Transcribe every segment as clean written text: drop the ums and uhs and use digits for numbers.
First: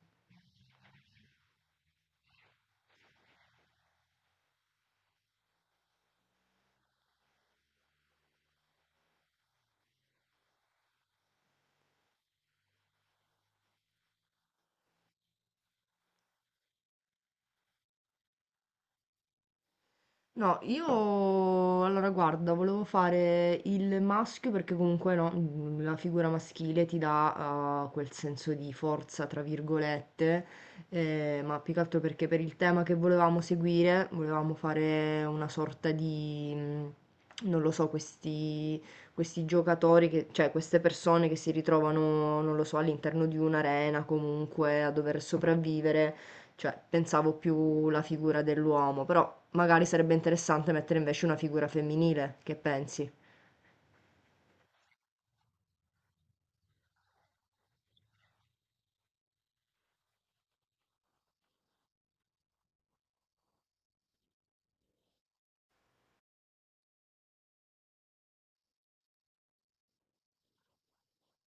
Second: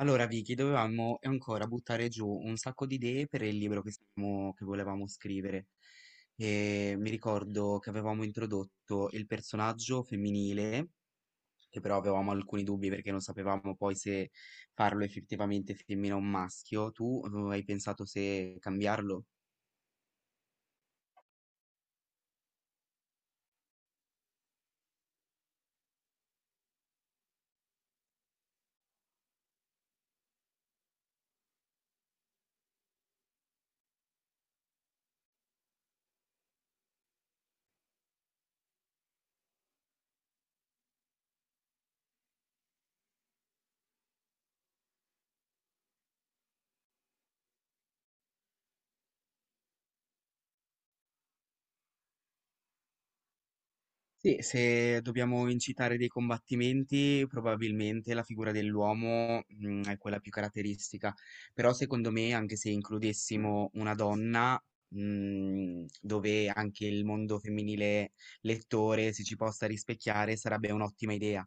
Allora, Vicky, dovevamo ancora buttare giù un sacco di idee per il libro che volevamo scrivere. E mi ricordo che avevamo introdotto il personaggio femminile, che però avevamo alcuni dubbi perché non sapevamo poi se farlo effettivamente femmina o maschio. Tu hai pensato se cambiarlo? No, io allora guarda, volevo fare il maschio perché comunque no, la figura maschile ti dà quel senso di forza, tra virgolette, ma più che altro perché per il tema che volevamo seguire, volevamo fare una sorta di, non lo so, questi giocatori, cioè queste persone che si ritrovano, non lo so, all'interno di un'arena comunque a dover sopravvivere, cioè pensavo più la figura dell'uomo, però magari sarebbe interessante mettere invece una figura femminile, che pensi? Se dobbiamo incitare dei combattimenti, probabilmente la figura dell'uomo, è quella più caratteristica, però secondo me anche se includessimo una donna, dove anche il mondo femminile lettore si ci possa rispecchiare, sarebbe un'ottima idea.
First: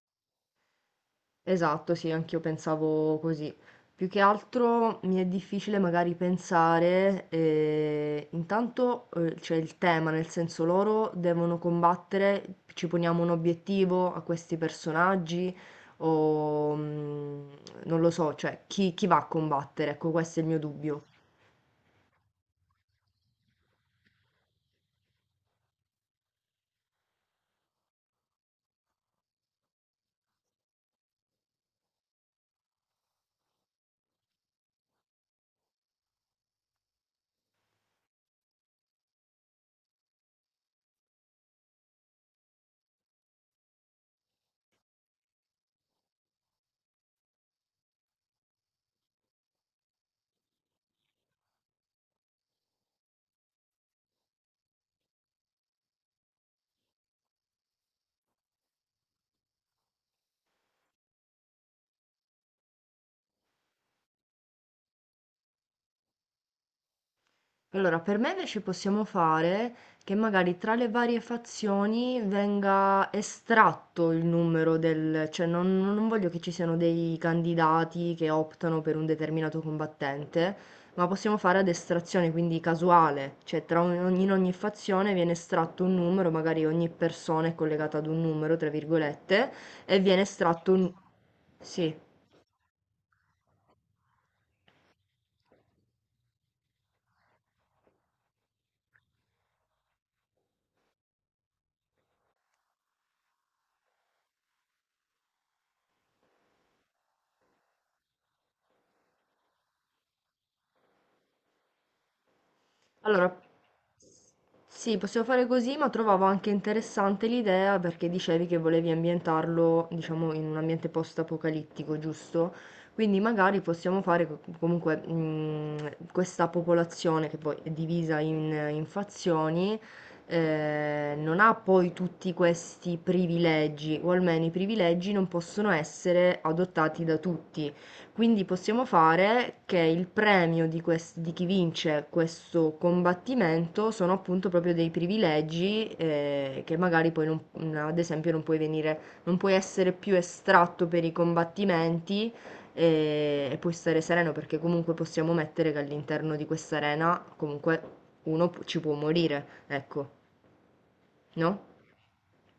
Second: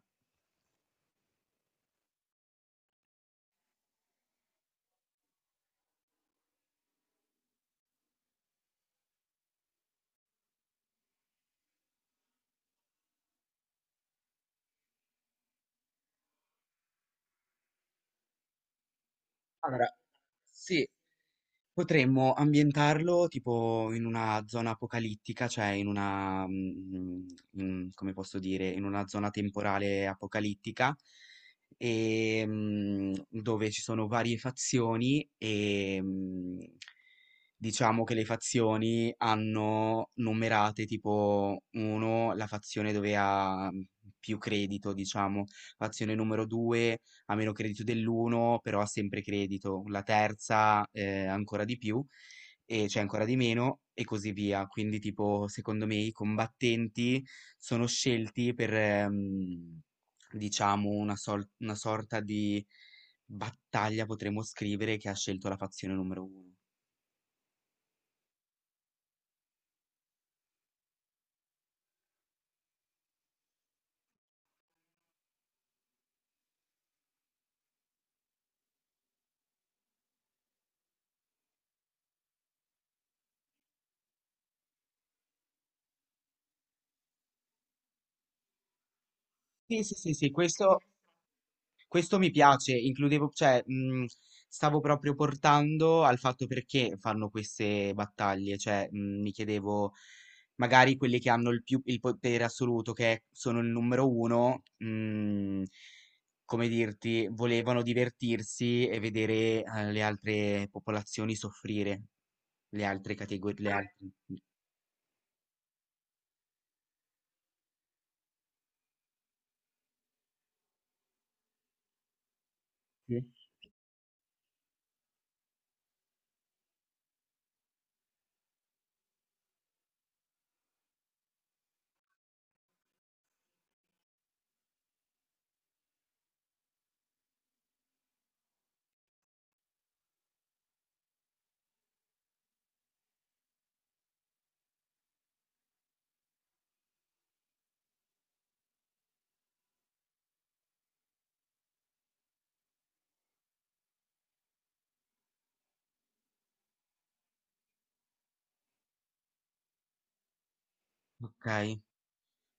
Esatto, sì, anch'io pensavo così. Più che altro mi è difficile magari pensare, intanto c'è il tema, nel senso loro devono combattere, ci poniamo un obiettivo a questi personaggi o mm, non lo so, cioè chi va a Allora, combattere? Ecco, questo è il mio sì, dubbio. potremmo ambientarlo tipo in una zona apocalittica, cioè in come posso dire, in una zona temporale apocalittica, e dove ci sono varie fazioni e diciamo che le fazioni hanno numerate tipo 1, la fazione dove ha più credito, diciamo, fazione numero 2 ha meno credito dell'uno, però ha sempre credito, la terza ancora di più, e c'è ancora di meno, e così via. Quindi, tipo, secondo me i combattenti sono scelti per, diciamo, una sorta di battaglia, potremmo scrivere, che ha scelto la fazione numero uno. Allora, per me invece possiamo fare che magari tra le varie fazioni venga estratto il numero del, cioè non voglio che ci siano dei candidati che optano per un determinato combattente, ma possiamo fare ad estrazione, quindi casuale, cioè in ogni fazione viene estratto un numero, magari ogni persona è collegata ad un numero, tra virgolette, Sì, sì, e sì, viene sì, estratto questo un... Sì. questo mi piace, includevo, cioè, stavo proprio portando al fatto perché fanno queste battaglie, cioè, mi chiedevo, magari quelli che hanno il più, il potere assoluto, sono il numero uno, come dirti, volevano divertirsi e vedere, le altre popolazioni soffrire, le altre Allora, categorie, le altre... sì, possiamo fare così, ma trovavo anche interessante l'idea perché dicevi che volevi ambientarlo, diciamo, in un ambiente post-apocalittico, giusto? Quindi Sì. magari possiamo fare comunque questa popolazione che poi è divisa in fazioni, non ha poi tutti questi privilegi, o almeno i privilegi non possono essere adottati da tutti. Quindi possiamo fare che il premio di chi vince questo combattimento sono appunto proprio dei privilegi che magari poi non- n- ad esempio non puoi venire, non puoi essere più estratto per i combattimenti e puoi stare sereno perché comunque possiamo mettere che all'interno di questa arena comunque ci può morire, ecco, no? Ok.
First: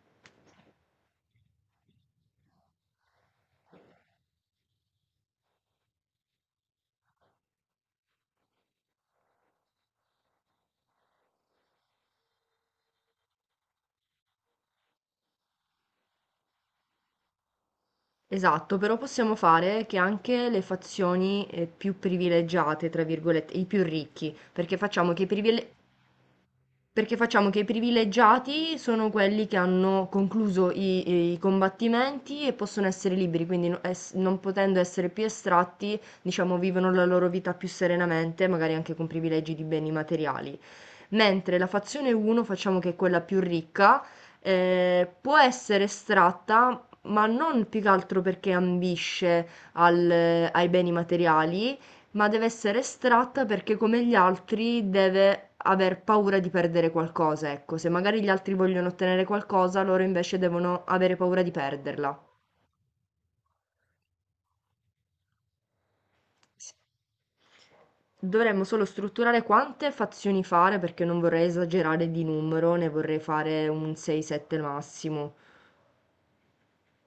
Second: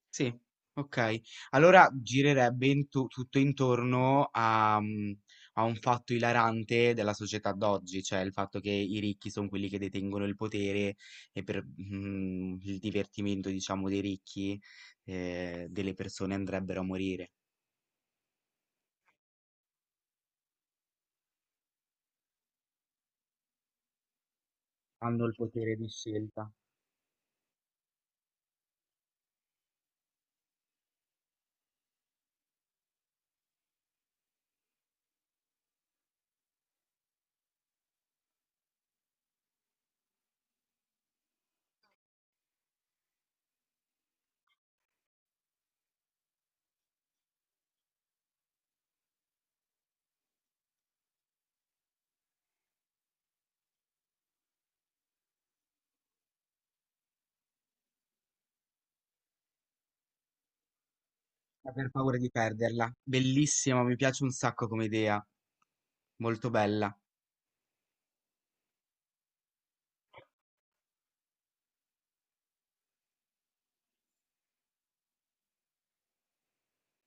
Sì, okay. Allora girerebbe intu tutto intorno a a un fatto ilarante della società d'oggi, cioè il fatto che i ricchi son quelli che detengono il potere e per, il divertimento diciamo dei ricchi, delle persone andrebbero a morire. Esatto, però possiamo fare che anche le fazioni, più "privilegiate", tra virgolette, i più ricchi, Hanno il potere di scelta, perché facciamo che i privilegiati sono quelli che hanno concluso i combattimenti e possono essere liberi, quindi no ess non potendo essere più estratti, diciamo, vivono la loro vita più serenamente, magari anche con privilegi di beni materiali, mentre la fazione 1, facciamo che è quella più ricca, può essere estratta, ma non più che altro perché ambisce ai beni materiali, ma deve essere estratta perché come gli altri deve aver paura di perdere qualcosa, ecco, se magari gli altri vogliono ottenere qualcosa, loro invece devono avere paura di ma per paura perderla. di perderla. Bellissima, mi piace un sacco come idea, molto S bella. Dovremmo solo strutturare quante fazioni fare, perché non vorrei esagerare di numero, ne vorrei fare un 6, 7 massimo,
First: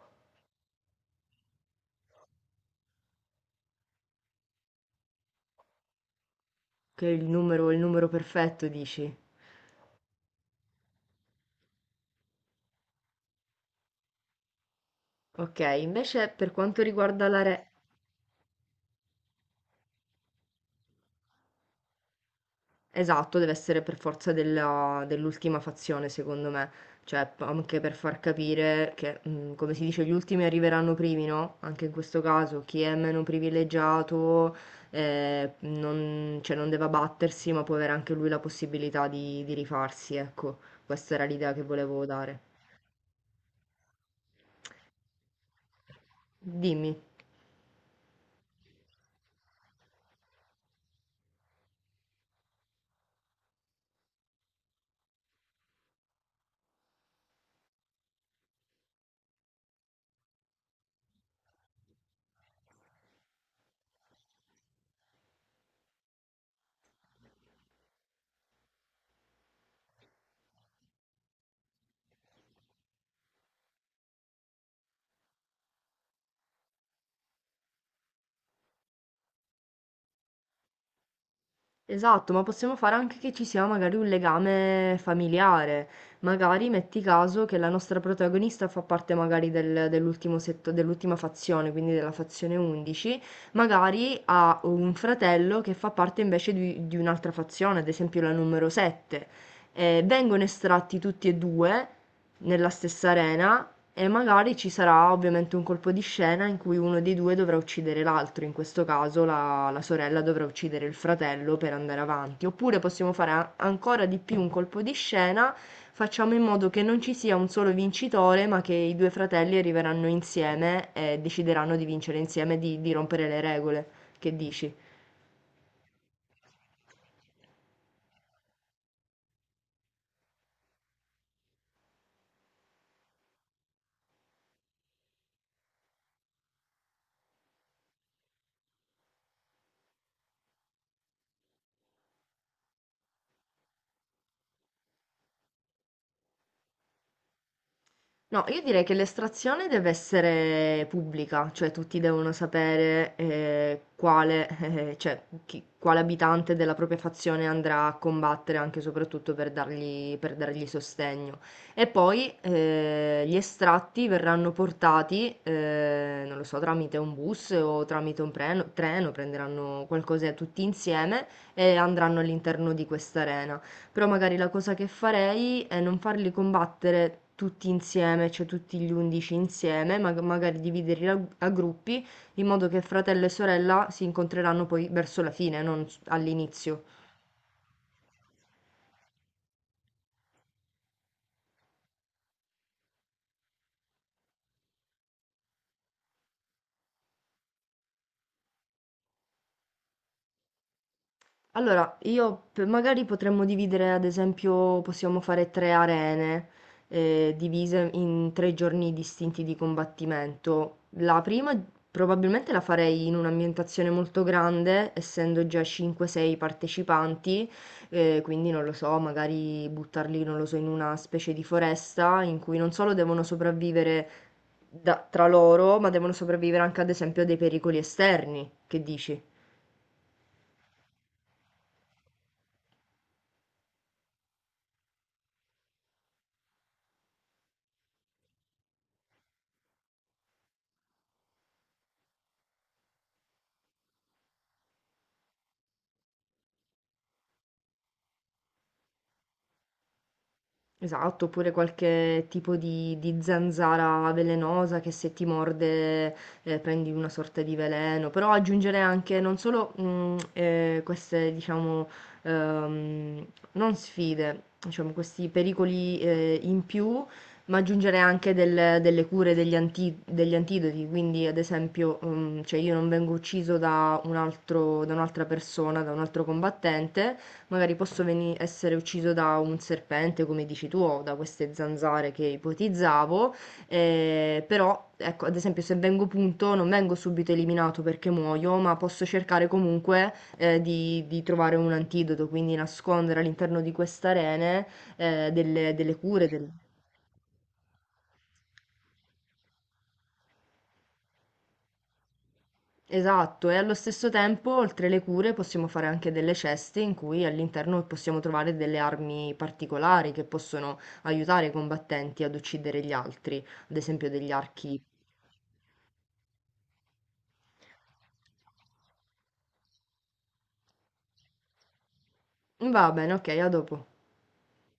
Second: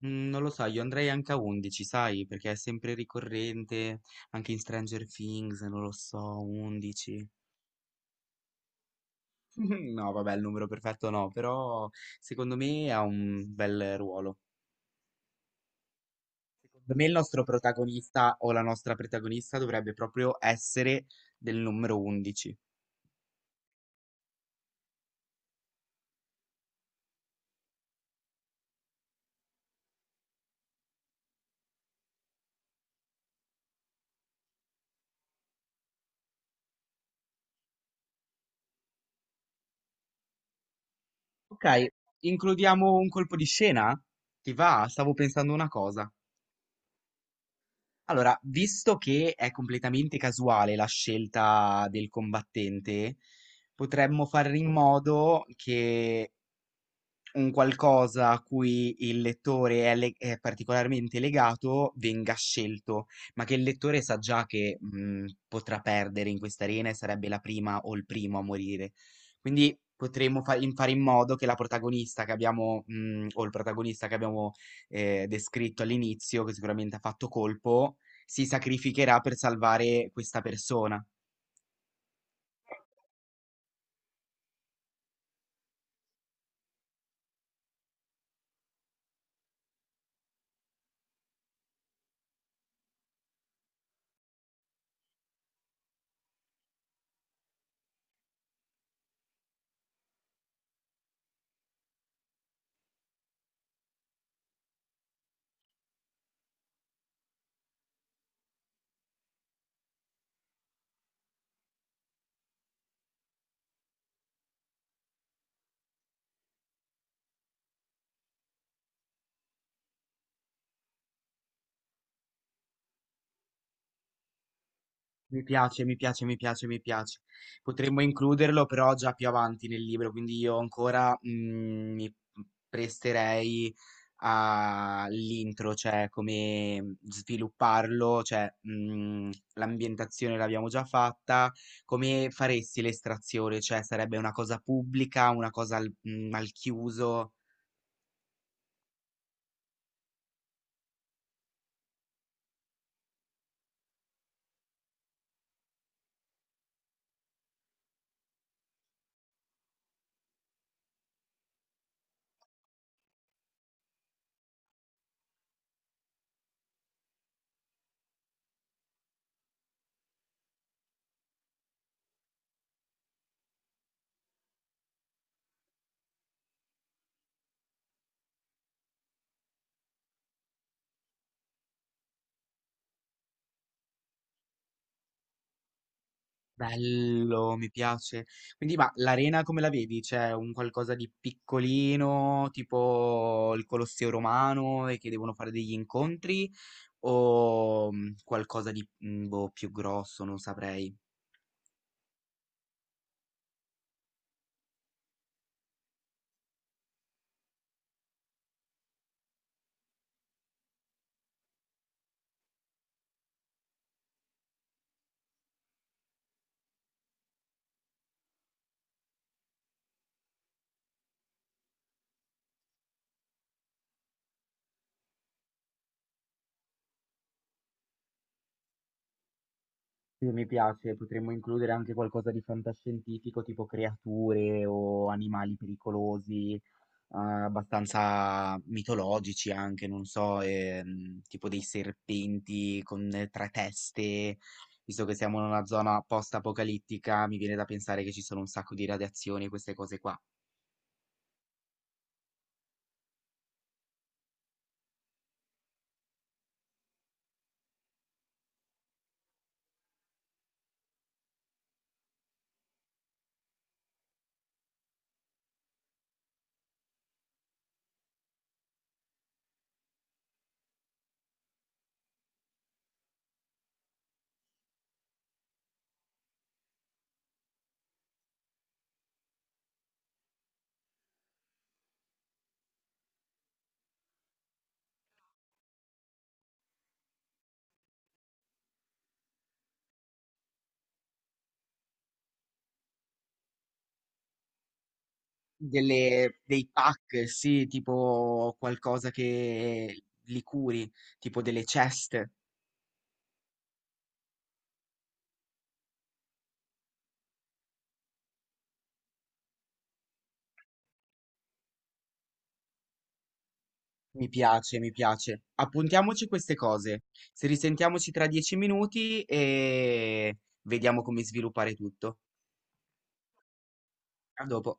Mm, non lo so, io andrei anche a 11, sai, perché è sempre ricorrente, anche in Stranger Things, non lo so, che è 11. Il numero perfetto dici. No, vabbè, il numero perfetto no, però secondo me ha un bel ruolo. Okay, invece per quanto Secondo me il riguarda la nostro re protagonista o la nostra protagonista dovrebbe proprio essere del numero 11. esatto, deve essere per forza dell'ultima fazione, secondo me. Cioè, anche per far capire che, come si dice, gli ultimi arriveranno primi, no? Anche in questo caso, chi è meno privilegiato, non, cioè, non deve abbattersi, ma può avere anche lui la possibilità di rifarsi, ecco. Questa era l'idea che Ok, volevo dare. includiamo un colpo di scena? Ti va? Stavo pensando una cosa. Dimmi. Allora, visto che è completamente casuale la scelta del combattente, potremmo fare in modo che un qualcosa a cui il lettore è, le- è particolarmente legato venga scelto, ma che il lettore sa già che potrà perdere in questa arena e sarebbe la prima o il primo a morire. Quindi fare in modo che la protagonista che abbiamo, o il protagonista che abbiamo descritto all'inizio, che sicuramente ha fatto colpo, si sacrificherà per salvare questa persona. Esatto, ma possiamo fare anche che ci sia magari un legame familiare. Magari metti caso che la nostra protagonista fa parte magari dell'ultima fazione, quindi della fazione 11, magari ha un fratello che fa parte invece di un'altra fazione, ad esempio la numero 7. Vengono estratti tutti e due nella stessa arena, e magari ci sarà ovviamente un colpo di scena in cui uno dei due dovrà uccidere l'altro, in questo caso la sorella dovrà uccidere il fratello per andare avanti. Oppure possiamo fare ancora di più un colpo di scena, facciamo in modo che non ci sia un solo vincitore, ma che i due fratelli arriveranno insieme e decideranno di vincere insieme, di rompere le regole. Che dici? Mi piace, mi piace, mi piace, mi piace. Potremmo includerlo però già più avanti nel libro, quindi io ancora mi presterei all'intro, cioè come svilupparlo, cioè l'ambientazione l'abbiamo già fatta, come faresti l'estrazione, cioè sarebbe una cosa pubblica, una cosa al chiuso. No, io direi che l'estrazione deve essere pubblica, cioè tutti devono sapere quale, cioè, quale abitante della propria fazione andrà a combattere, anche e soprattutto per dargli sostegno. E poi gli estratti verranno portati, non lo so, tramite un bus o tramite un treno, prenderanno qualcosa tutti insieme e andranno all'interno di questa arena. Però magari la cosa che farei è non farli combattere tutti insieme, cioè tutti gli 11 insieme, ma magari dividerli a gruppi, in modo che fratello e sorella si incontreranno poi verso la fine, non s- all'inizio. Bello, mi piace. Quindi, ma l'arena come la vedi? C'è un qualcosa di piccolino, tipo il Colosseo romano, e che devono fare degli incontri, o qualcosa di boh, più grosso, non saprei. Allora, io magari potremmo dividere, ad esempio, possiamo fare tre arene divise in tre giorni distinti di combattimento. La prima probabilmente la farei in un'ambientazione molto grande, essendo già 5-6 partecipanti, quindi non lo so, magari buttarli, non lo so, in una specie di foresta in cui non solo devono sopravvivere tra loro, ma devono sopravvivere anche, ad esempio, a dei pericoli esterni. Che dici? Sì, mi piace, potremmo includere anche qualcosa di fantascientifico, tipo creature o animali pericolosi. Abbastanza mitologici anche, non so, tipo dei serpenti con 3 teste. Visto che siamo in una zona post-apocalittica, mi viene da pensare che ci sono un sacco di radiazioni e queste cose qua. Esatto, oppure qualche tipo di zanzara velenosa che se ti morde prendi una sorta di veleno, però aggiungere anche non solo queste, diciamo, ehm, non sfide, diciamo, questi pericoli in più, ma aggiungere anche delle cure, degli antidoti, quindi ad esempio, cioè io non vengo ucciso da da un'altra persona, da un altro combattente, magari posso essere ucciso da un serpente, come dici tu, o da queste zanzare che ipotizzavo, però, ecco, ad esempio, se vengo punto, non vengo subito eliminato perché muoio, ma posso cercare comunque di trovare un antidoto, quindi nascondere all'interno di queste arene delle cure, Delle- dei pack, sì, tipo qualcosa che li curi, tipo delle ceste. esatto, e allo stesso tempo, oltre le cure, possiamo fare anche delle ceste in cui all'interno possiamo trovare delle armi particolari che possono aiutare i combattenti ad uccidere gli altri, ad esempio Mi degli piace, archi. mi piace. Appuntiamoci queste cose. Se risentiamoci tra 10 minuti e vediamo come sviluppare tutto. Va bene, ok, a dopo. A dopo.